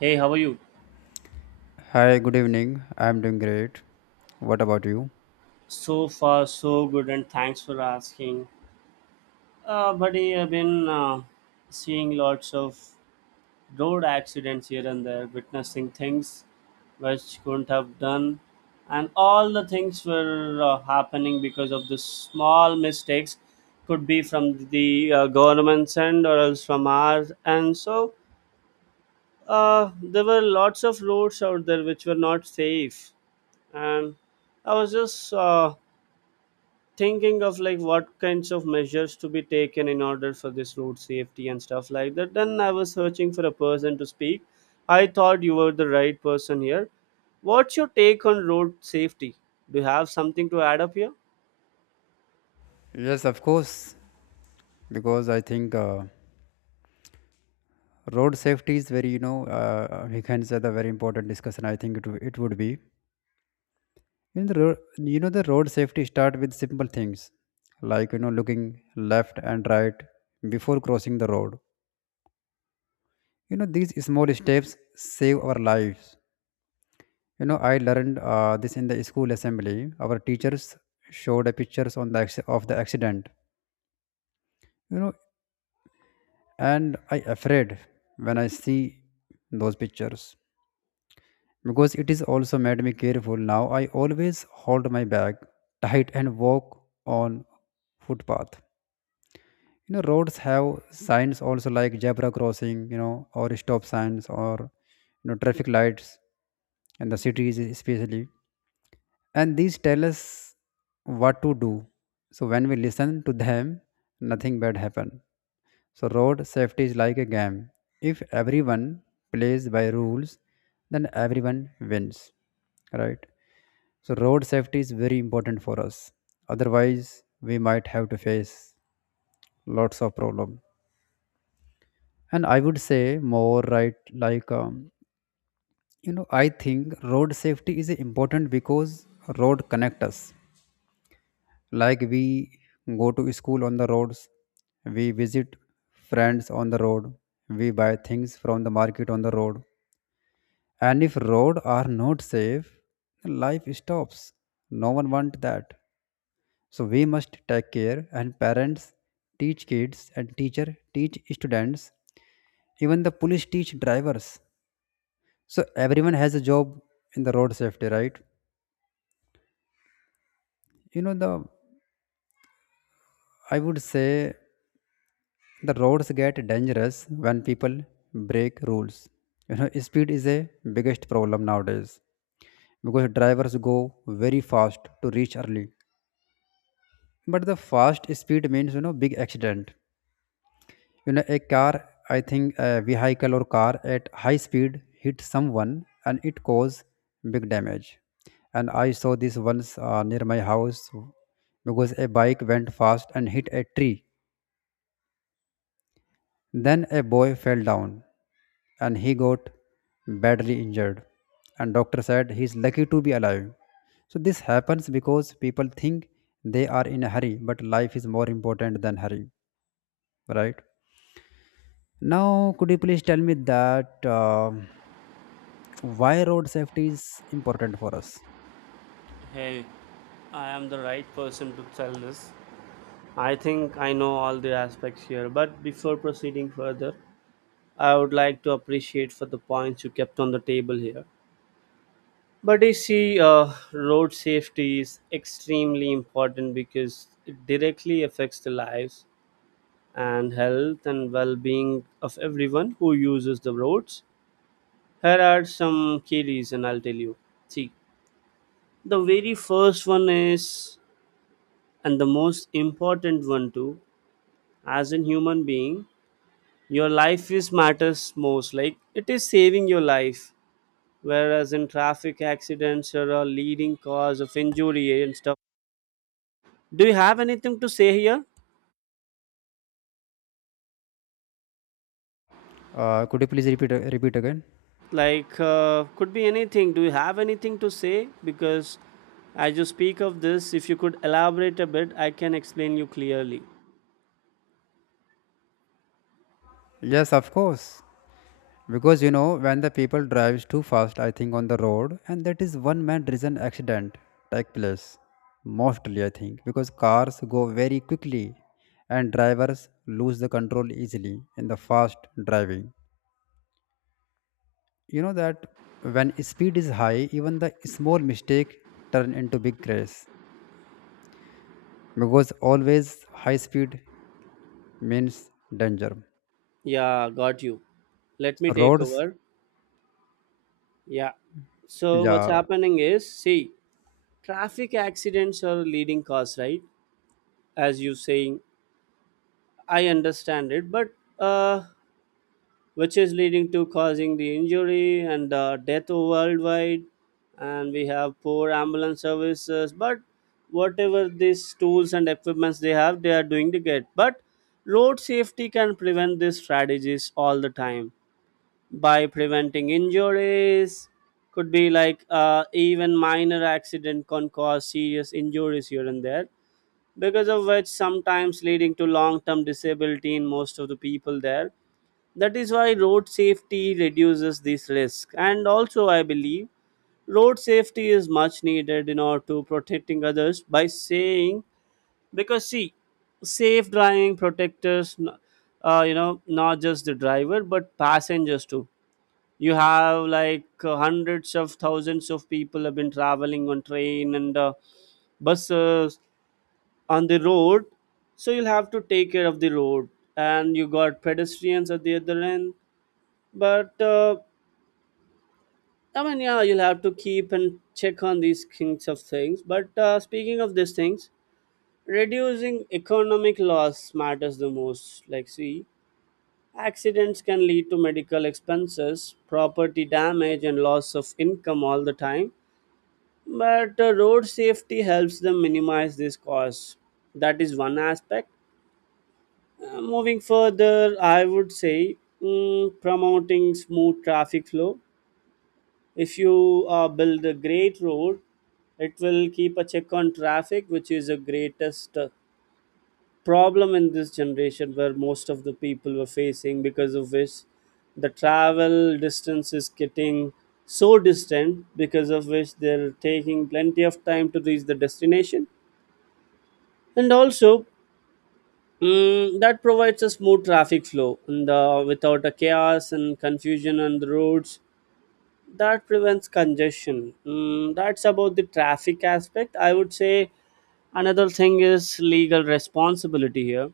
Hey, how are you? Hi, good evening. I'm doing great. What about you? So far, so good, and thanks for asking. Buddy, I've been seeing lots of road accidents here and there, witnessing things which couldn't have done, and all the things were happening because of the small mistakes, could be from the government's end or else from ours. And so, there were lots of roads out there which were not safe, and I was just thinking of like what kinds of measures to be taken in order for this road safety and stuff like that. Then I was searching for a person to speak. I thought you were the right person here. What's your take on road safety? Do you have something to add up here? Yes, of course, because I think road safety is very, you know, we can say the very important discussion. I think it would be. You know, the road safety start with simple things like, you know, looking left and right before crossing the road. You know, these small steps save our lives. You know, I learned this in the school assembly. Our teachers showed a pictures on of the accident. You know, and I afraid when I see those pictures because it is also made me careful. Now I always hold my bag tight and walk on footpath. You know, roads have signs also like zebra crossing, you know, or stop signs or, you know, traffic lights in the cities especially, and these tell us what to do. So when we listen to them, nothing bad happen. So, road safety is like a game. If everyone plays by rules, then everyone wins, right? So, road safety is very important for us. Otherwise, we might have to face lots of problem. And I would say more right, like you know, I think road safety is important because road connect us. Like we go to school on the roads, we visit friends on the road, we buy things from the market on the road. And if roads are not safe, life stops. No one wants that. So we must take care, and parents teach kids and teacher teach students. Even the police teach drivers. So everyone has a job in the road safety, right? You know the I would say the roads get dangerous when people break rules. You know, speed is a biggest problem nowadays because drivers go very fast to reach early, but the fast speed means, you know, big accident. You know, a car, I think a vehicle or car at high speed hit someone and it cause big damage. And I saw this once near my house because a bike went fast and hit a tree, then a boy fell down and he got badly injured, and doctor said he's lucky to be alive. So this happens because people think they are in a hurry, but life is more important than hurry, right? Now, could you please tell me that why road safety is important for us? Hey, I am the right person to tell this. I think I know all the aspects here, but before proceeding further, I would like to appreciate for the points you kept on the table here. But you see, road safety is extremely important because it directly affects the lives and health and well being of everyone who uses the roads. Here are some key reasons I'll tell you. See, the very first one is, and the most important one too, as a human being, your life is matters most. Like it is saving your life, whereas in traffic accidents, are a leading cause of injury and stuff. Do you have anything to say here? Could you please repeat again? Like, could be anything. Do you have anything to say? Because as you speak of this, if you could elaborate a bit, I can explain you clearly. Yes, of course. Because you know when the people drives too fast, I think on the road, and that is one main reason accident take place. Mostly, I think because cars go very quickly, and drivers lose the control easily in the fast driving. You know that when speed is high, even the small mistake turn into big crash because always high speed means danger. Yeah, got you. Let me So take roads, over. Yeah. So, what's yeah, happening is, see, traffic accidents are leading cause, right? As you saying, I understand it, but uh, which is leading to causing the injury and death worldwide, and we have poor ambulance services, but whatever these tools and equipments they have, they are doing the good, but road safety can prevent these strategies all the time by preventing injuries. Could be like even minor accident can cause serious injuries here and there, because of which sometimes leading to long-term disability in most of the people there. That is why road safety reduces this risk. And also, I believe road safety is much needed in order to protecting others by saying, because see, safe driving protectors, you know, not just the driver but passengers too. You have like hundreds of thousands of people have been traveling on train and buses on the road, so you'll have to take care of the road. And you got pedestrians at the other end, but I mean, yeah, you'll have to keep and check on these kinds of things, but speaking of these things, reducing economic loss matters the most. Like, see, accidents can lead to medical expenses, property damage, and loss of income all the time, but road safety helps them minimize these costs. That is one aspect. Moving further, I would say, promoting smooth traffic flow. If you build a great road, it will keep a check on traffic, which is the greatest problem in this generation, where most of the people were facing, because of which the travel distance is getting so distant, because of which they're taking plenty of time to reach the destination. And also, that provides a smooth traffic flow and without a chaos and confusion on the roads, that prevents congestion. That's about the traffic aspect, I would say. Another thing is legal responsibility here.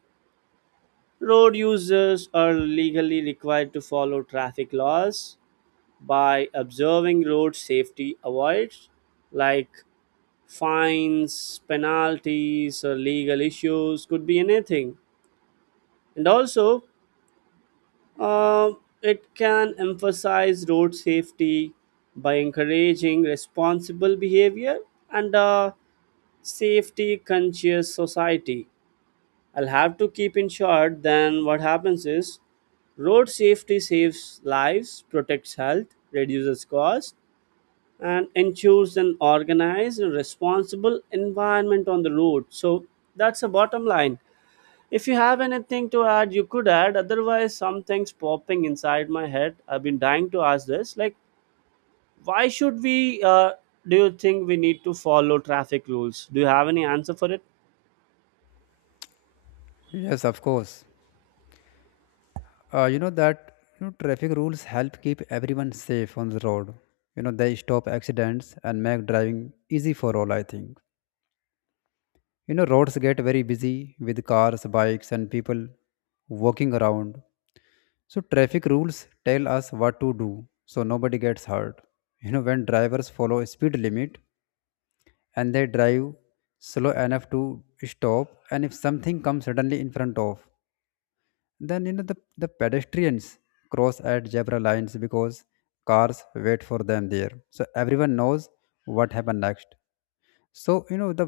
Road users are legally required to follow traffic laws. By observing road safety, avoids, like, fines, penalties, or legal issues, could be anything. And also, Um, it can emphasize road safety by encouraging responsible behavior and a safety conscious society. I'll have to keep in short. Then what happens is, road safety saves lives, protects health, reduces cost, and ensures an organized and responsible environment on the road. So that's the bottom line. If you have anything to add, you could add. Otherwise, something's popping inside my head. I've been dying to ask this. Like, why should we? Do you think we need to follow traffic rules? Do you have any answer for it? yes, of course. You know that, you know, traffic rules help keep everyone safe on the road. You know, they stop accidents and make driving easy for all, I think. You know, roads get very busy with cars, bikes, and people walking around. So traffic rules tell us what to do, so nobody gets hurt. You know, when drivers follow speed limit, and they drive slow enough to stop and if something comes suddenly in front of, then you know the pedestrians cross at zebra lines because cars wait for them there, so everyone knows what happened next. So you know the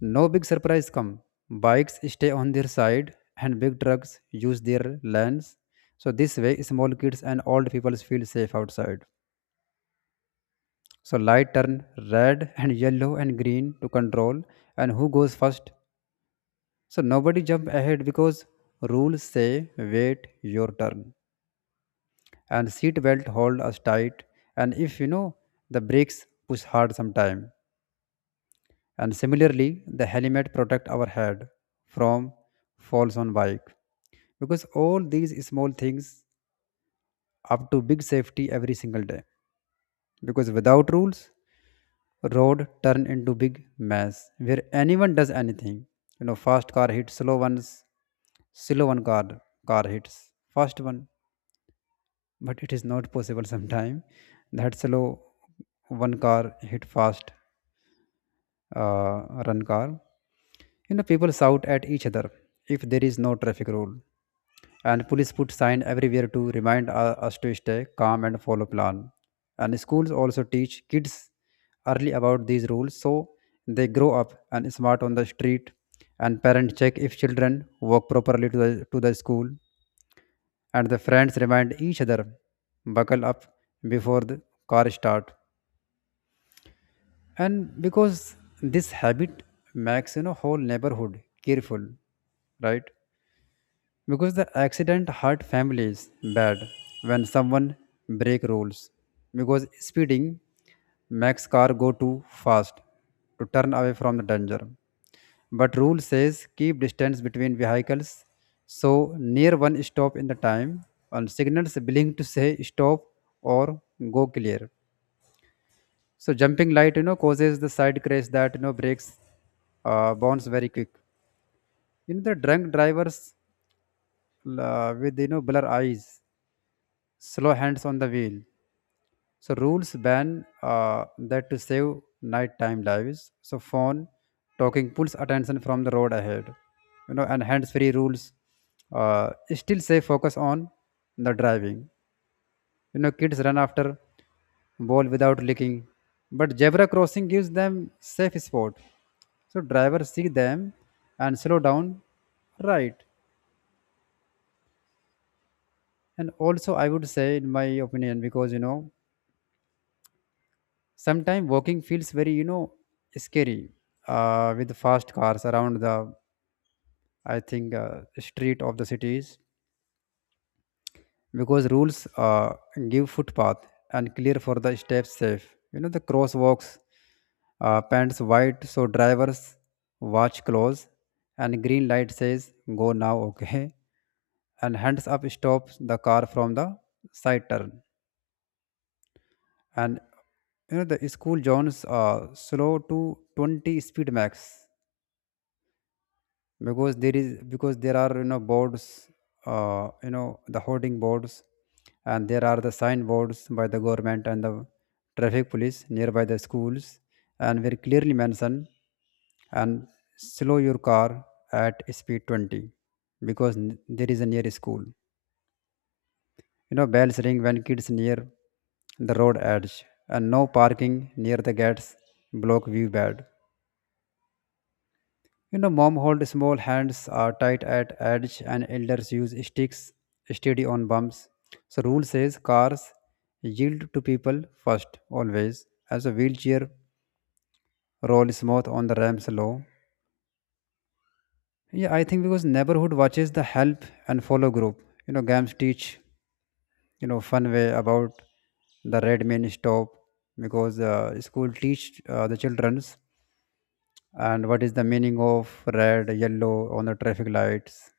no big surprise come. Bikes stay on their side and big trucks use their lanes, so this way small kids and old people feel safe outside. So light turn red and yellow and green to control and who goes first. So nobody jump ahead because rules say wait your turn. And seat belt hold us tight, and if you know the brakes push hard sometime. And similarly the helmet protect our head from falls on bike, because all these small things up to big safety every single day. Because without rules, road turn into big mess where anyone does anything. You know, fast car hits slow ones, slow one car, car hits fast one. But it is not possible sometime that slow one car hit fast uh, run car. You know, people shout at each other if there is no traffic rule. And police put sign everywhere to remind us to stay calm and follow plan. And schools also teach kids early about these rules, so they grow up and smart on the street. And parents check if children walk properly to the school. And the friends remind each other buckle up before the car start. And because this habit makes, you know, whole neighborhood careful, right? Because the accident hurt families bad when someone break rules. Because speeding makes car go too fast to turn away from the danger, but rule says keep distance between vehicles, so near one stop in the time. And signals blink to say stop or go clear, so jumping light, you know, causes the side crash that, you know, breaks bounce very quick. You know, the drunk drivers with, you know, blur eyes, slow hands on the wheel. So rules ban that to save nighttime lives. So phone talking pulls attention from the road ahead. You know, and hands-free rules still say focus on the driving. You know, kids run after ball without looking, but zebra crossing gives them safe spot. So drivers see them and slow down, right? And also, I would say, in my opinion, because you know sometimes walking feels very, you know, scary with fast cars around the I think street of the cities, because rules give footpath and clear for the steps safe. You know, the crosswalks pants white so drivers watch close, and green light says go now okay. And hands up stops the car from the side turn. And you know the school zones slow to 20 speed max because there is because there are, you know, boards you know, the hoarding boards, and there are the signboards by the government and the traffic police nearby the schools, and very clearly mentioned, and slow your car at speed 20 because there is a near school. You know, bells ring when kids near the road edge, and no parking near the gates block view bad. You know, mom hold small hands are tight at edge and elders use sticks steady on bumps. So rule says cars yield to people first always, as a wheelchair roll smooth on the ramps low. Yeah, I think because neighborhood watches the help and follow group. You know, games teach, you know, fun way about the red mean stop. Because school teach the children's and what is the meaning of red, yellow on the traffic lights,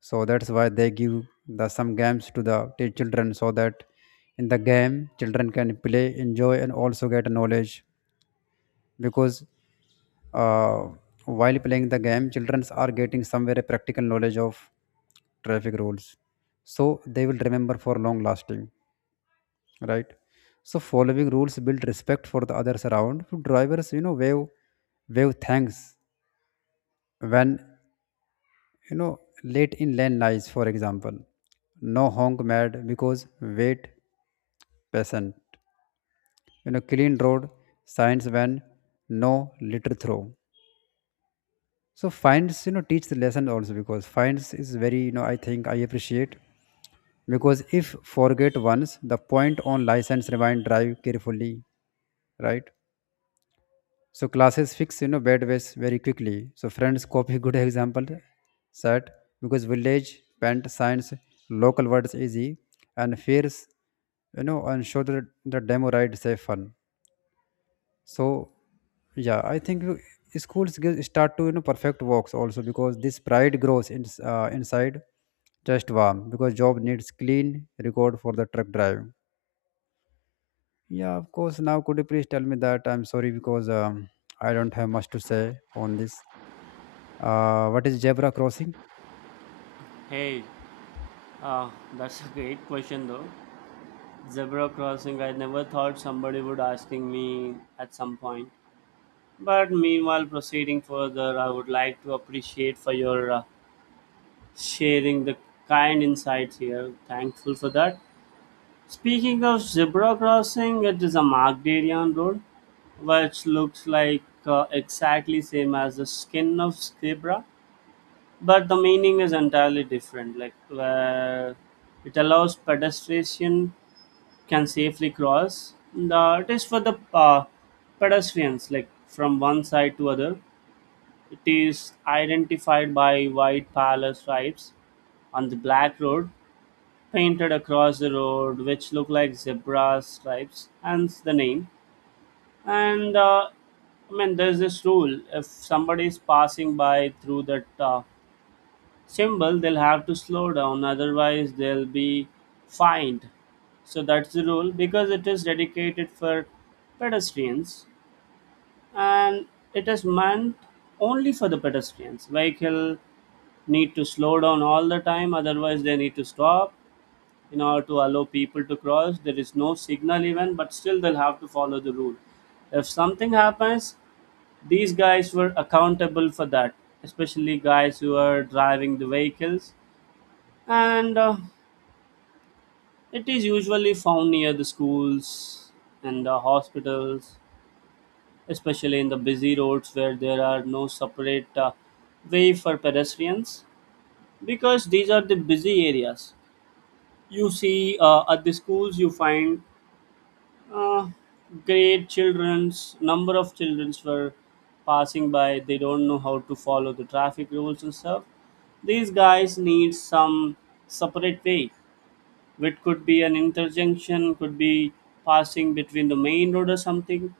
so that's why they give the some games to children so that in the game children can play enjoy and also get knowledge. Because uh, while playing the game children are getting somewhere very practical knowledge of traffic rules, so they will remember for long lasting, right? So following rules build respect for the others around. So drivers, you know, wave thanks when, you know, late in lane lies, for example. No honk mad because wait patient. You know, clean road signs when no litter throw. So fines, you know, teach the lesson also, because fines is very, you know, I think I appreciate because if forget once the point on license remind drive carefully, right? So classes fix, you know, bad ways very quickly. So friends copy good example set. Because village paint science local words easy and fears, you know, and show the demo ride safe fun. So yeah, I think schools give, start to, you know, perfect works also because this pride grows in, inside just warm, because job needs clean record for the truck drive. Yeah, of course. Now, could you please tell me that? I'm sorry because I don't have much to say on this. What is zebra crossing? Hey, uh, that's a great question though. Zebra crossing, I never thought somebody would asking me at some point. But meanwhile, proceeding further, I would like to appreciate for your sharing the kind insights here. Thankful for that. Speaking of zebra crossing, it is a marked area on road, which looks like exactly same as the skin of zebra, but the meaning is entirely different. Like, where it allows pedestrian can safely cross. It is for the pedestrians, like from one side to other. It is identified by white parallel stripes on the black road, painted across the road, which look like zebra stripes, hence the name. And I mean, there's this rule, if somebody is passing by through that symbol, they'll have to slow down, otherwise they'll be fined. So that's the rule, because it is dedicated for pedestrians, and it is meant only for the pedestrians. Vehicle need to slow down all the time, otherwise they need to stop in order to allow people to cross. There is no signal even, but still they'll have to follow the rule. If something happens, these guys were accountable for that, especially guys who are driving the vehicles. And it is usually found near the schools and the hospitals, especially in the busy roads where there are no separate way for pedestrians, because these are the busy areas. You see, at the schools, you find, uh, great children's, number of childrens were passing by. They don't know how to follow the traffic rules and stuff. These guys need some separate way, which could be an interjunction, could be passing between the main road or something.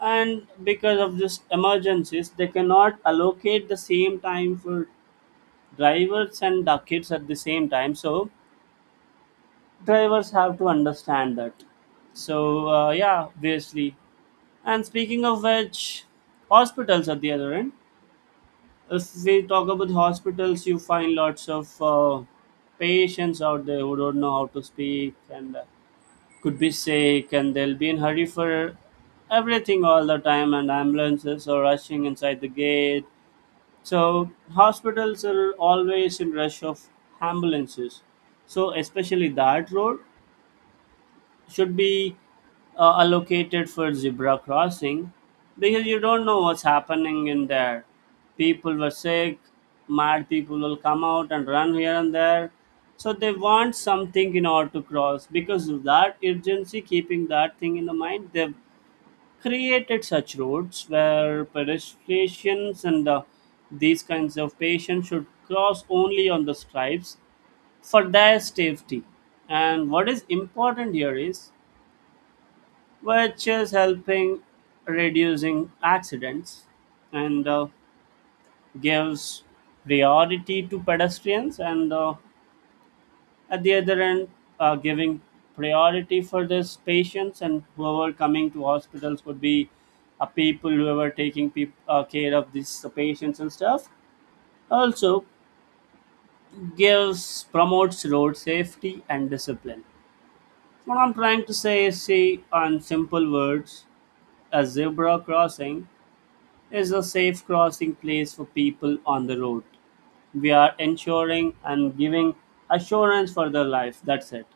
And because of this emergencies, they cannot allocate the same time for drivers and the kids at the same time. So drivers have to understand that. So yeah, obviously. And speaking of which, hospitals at the other end. If we talk about hospitals, you find lots of patients out there who don't know how to speak, and could be sick, and they'll be in hurry for everything all the time, and ambulances are rushing inside the gate. So hospitals are always in rush of ambulances. So especially that road should be allocated for zebra crossing, because you don't know what's happening in there. People were sick. Mad people will come out and run here and there. So they want something in order to cross because of that urgency. Keeping that thing in the mind, they've created such roads where pedestrians and these kinds of patients should cross only on the stripes for their safety. And what is important here is which is helping reducing accidents and gives priority to pedestrians, and at the other end, giving priority for these patients, and whoever coming to hospitals would be people who are taking peop care of these patients and stuff. Also gives promotes road safety and discipline. What I'm trying to say is, see, on simple words, a zebra crossing is a safe crossing place for people on the road. We are ensuring and giving assurance for their life. That's it.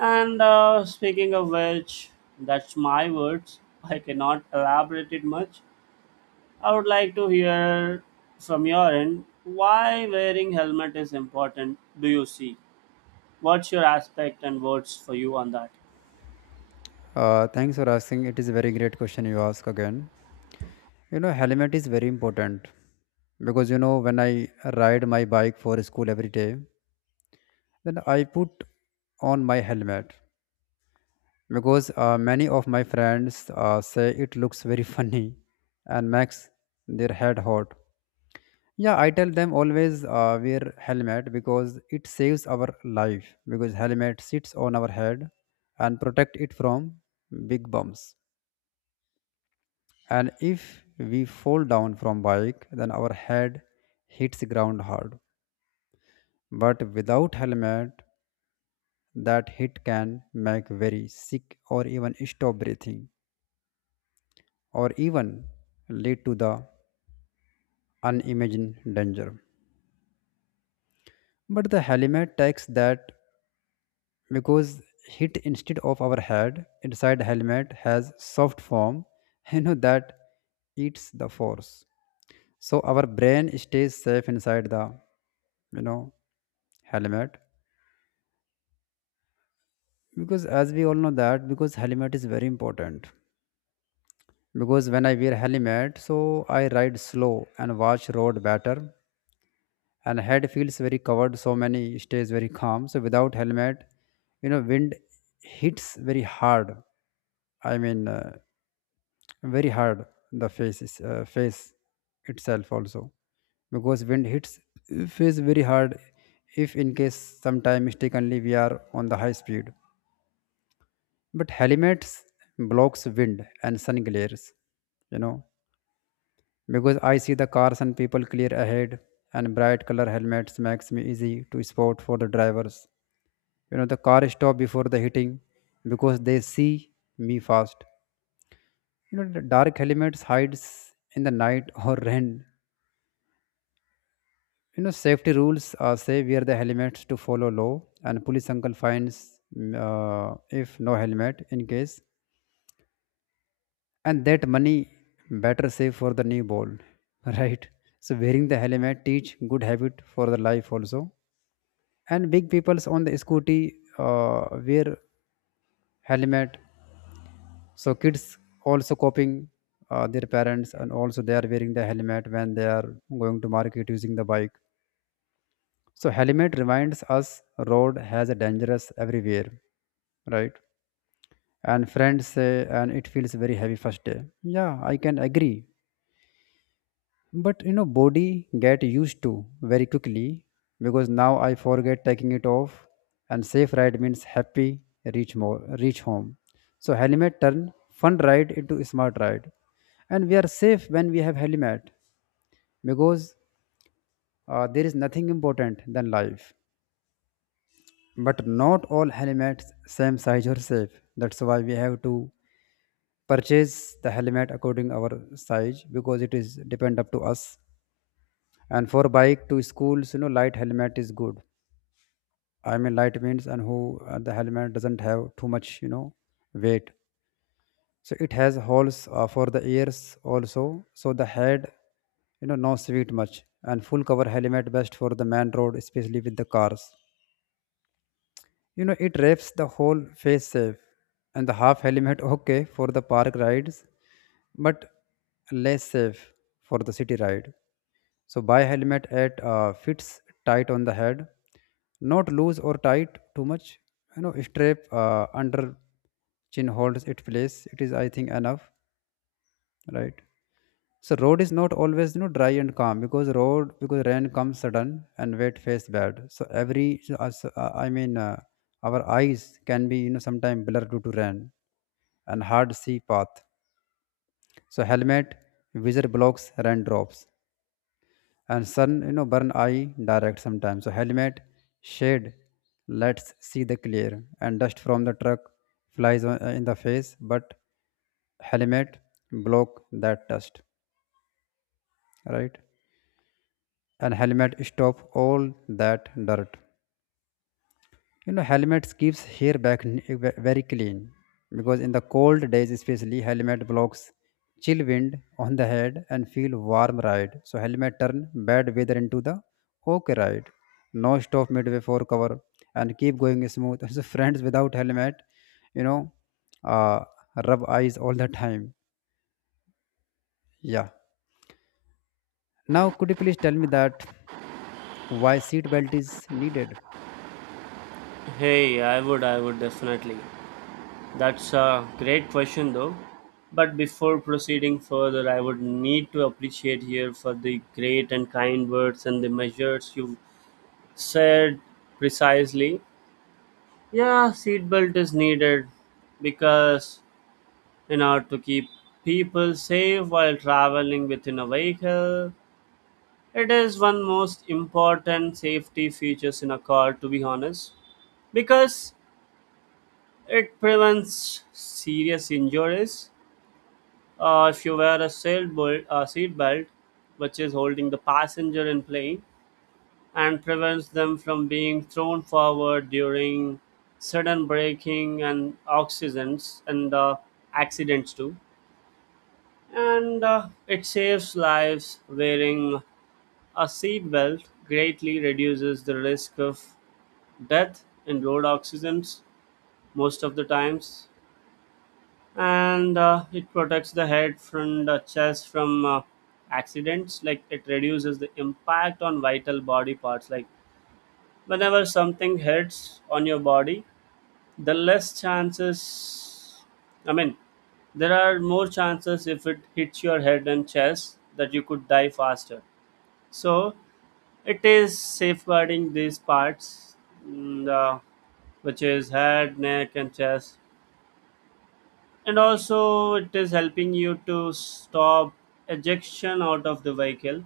And speaking of which, that's my words. I cannot elaborate it much. I would like to hear from your end why wearing helmet is important. Do you see? What's your aspect and words for you on that? Thanks for asking. It is a very great question you ask again. You know, helmet is very important because you know when I ride my bike for school every day, then I put on my helmet because many of my friends say it looks very funny and makes their head hot. Yeah, I tell them always wear helmet because it saves our life, because helmet sits on our head and protect it from big bumps. And if we fall down from bike, then our head hits the ground hard. But without helmet, that hit can make very sick or even stop breathing or even lead to the unimagined danger. But the helmet takes that because hit instead of our head inside helmet has soft form that eats the force, so our brain stays safe inside the you know helmet. Because as we all know that, because helmet is very important, because when I wear helmet, so I ride slow and watch road better, and head feels very covered, so many stays very calm. So without helmet, wind hits very hard. i mean uh, Very hard. The face is, face itself also, because wind hits face very hard if in case sometime mistakenly we are on the high speed. But helmets blocks wind and sun glares, you know because I see the cars and people clear ahead. And bright color helmets makes me easy to spot for the drivers. The car stop before the hitting because they see me fast. The dark helmets hides in the night or rain. Safety rules say wear the helmets to follow law, and police uncle finds if no helmet in case, and that money better save for the new ball, right? So wearing the helmet teach good habit for the life also, and big people's on the scooty wear helmet, so kids also copying their parents, and also they are wearing the helmet when they are going to market using the bike. So helmet reminds us road has a dangerous everywhere, right? And friends say and it feels very heavy first day. Yeah, I can agree. But you know body get used to very quickly because now I forget taking it off, and safe ride means happy reach more reach home. So helmet turn fun ride into smart ride. And we are safe when we have helmet because there is nothing important than life. But not all helmets same size or safe. That's why we have to purchase the helmet according our size, because it is depend up to us. And for bike to schools, light helmet is good. Light means and who the helmet doesn't have too much, weight. So it has holes for the ears also. So the head, no sweet much. And full cover helmet best for the man road, especially with the cars. You know, it wraps the whole face safe. And the half helmet okay for the park rides, but less safe for the city ride. So buy helmet at fits tight on the head, not loose or tight too much. Strap under chin holds it place. It is I think enough, right? So road is not always dry and calm, because rain comes sudden and wet face bad. So every our eyes can be sometimes blurred due to rain, and hard see path. So helmet visor blocks rain drops, and sun burn eye direct sometimes. So helmet shade lets see the clear. And dust from the truck flies in the face, but helmet block that dust, right? And helmet stop all that dirt. Helmets keeps hair back very clean. Because in the cold days especially helmet blocks chill wind on the head and feel warm ride, so helmet turn bad weather into the okay ride, no stop midway for cover, and keep going smooth. So friends without helmet, you know uh, rub eyes all the time. Yeah. Now could you please tell me that why seat belt is needed? Hey, I would definitely. That's a great question, though. But before proceeding further, I would need to appreciate here for the great and kind words and the measures you said precisely. Yeah, seatbelt is needed because in order to keep people safe while traveling within a vehicle, it is one most important safety features in a car. To be honest, because it prevents serious injuries. If you wear a sailboat, seat belt, which is holding the passenger in plane and prevents them from being thrown forward during sudden braking and accidents too. And it saves lives. Wearing a seat belt greatly reduces the risk of death in road accidents most of the times, and it protects the head from the chest from accidents. Like, it reduces the impact on vital body parts. Like, whenever something hits on your body, the less chances, I mean, there are more chances if it hits your head and chest that you could die faster. So it is safeguarding these parts, mm, the, which is head, neck, and chest. And also, it is helping you to stop ejection out of the vehicle,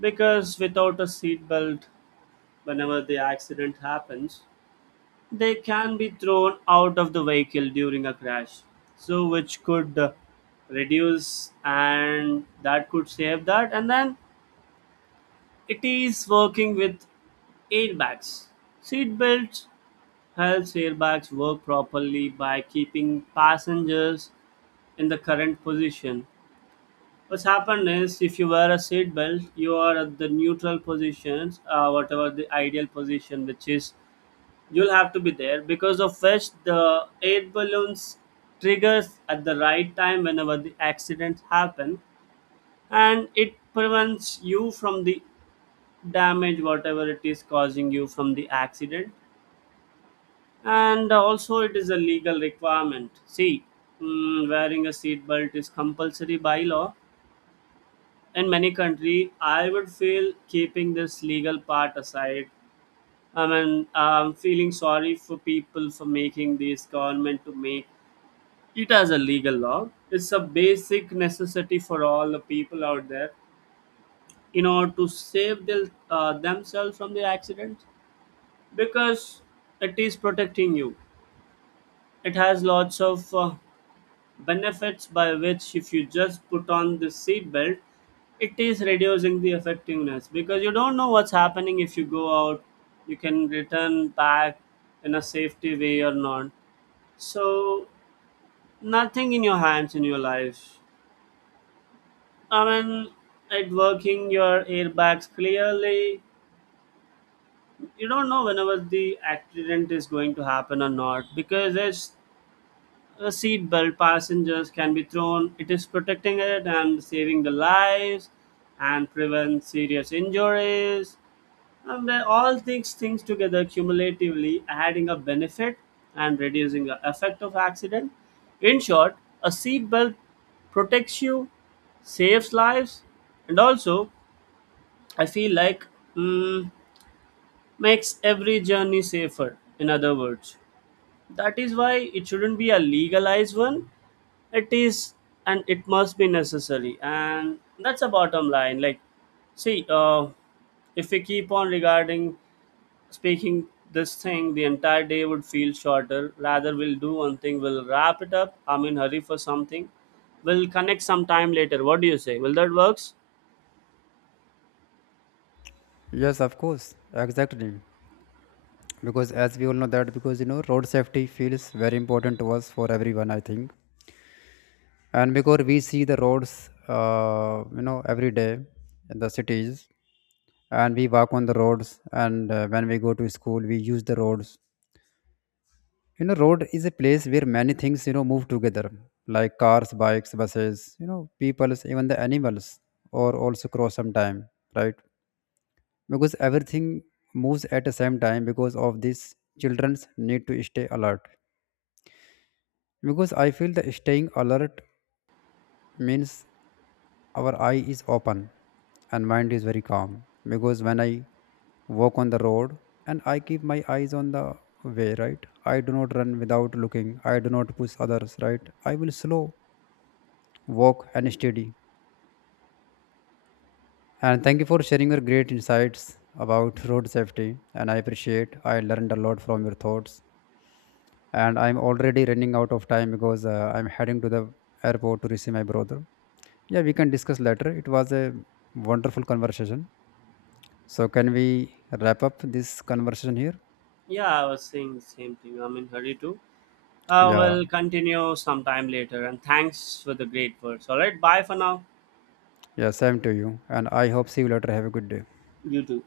because without a seat belt, whenever the accident happens, they can be thrown out of the vehicle during a crash. So which could reduce, and that could save that. And then it is working with airbags. Seat belts helps airbags work properly by keeping passengers in the current position. What's happened is, if you wear a seat belt, you are at the neutral positions, whatever the ideal position, which is you'll have to be there, because of which the air balloons triggers at the right time whenever the accidents happen, and it prevents you from the damage whatever it is causing you from the accident. And also, it is a legal requirement. See, wearing a seat belt is compulsory by law in many country. I would feel, keeping this legal part aside, I mean, I'm feeling sorry for people for making this government to make it as a legal law. It's a basic necessity for all the people out there in order to save their, themselves from the accidents, because it is protecting you. It has lots of benefits, by which if you just put on the seat belt, it is reducing the effectiveness, because you don't know what's happening. If you go out, you can return back in a safety way or not. So nothing in your hands in your life, I mean, at working your airbags clearly. You don't know whenever the accident is going to happen or not, because it's a seatbelt. Passengers can be thrown. It is protecting it and saving the lives and prevent serious injuries. And all these things together cumulatively adding a benefit and reducing the effect of accident. In short, a seatbelt protects you, saves lives, and also I feel like, mm, makes every journey safer. In other words, that is why it shouldn't be a legalized one. It is, and it must be necessary. And that's a bottom line. Like, see, if we keep on regarding speaking this thing, the entire day would feel shorter. Rather, we'll do one thing. We'll wrap it up. I'm in hurry for something. We'll connect some time later. What do you say? Will that works? Yes, of course, exactly. Because as we all know that, because road safety feels very important to us for everyone, I think. And because we see the roads, every day in the cities, and we walk on the roads, and when we go to school, we use the roads. You know, road is a place where many things move together, like cars, bikes, buses, peoples, even the animals, or also cross sometime, right? Because everything moves at the same time. Because of this, children's need to stay alert, because I feel that staying alert means our eye is open and mind is very calm. Because when I walk on the road and I keep my eyes on the way, right, I do not run without looking, I do not push others, right, I will slow walk and steady. And thank you for sharing your great insights about road safety, and I appreciate, I learned a lot from your thoughts. And I'm already running out of time because I'm heading to the airport to receive my brother. Yeah, we can discuss later, it was a wonderful conversation. So can we wrap up this conversation here? Yeah, I was saying the same thing. I'm in hurry too. Yeah. We'll continue sometime later. And thanks for the great words. All right. Bye for now. Yeah, same to you, and I hope see you later, have a good day. You too.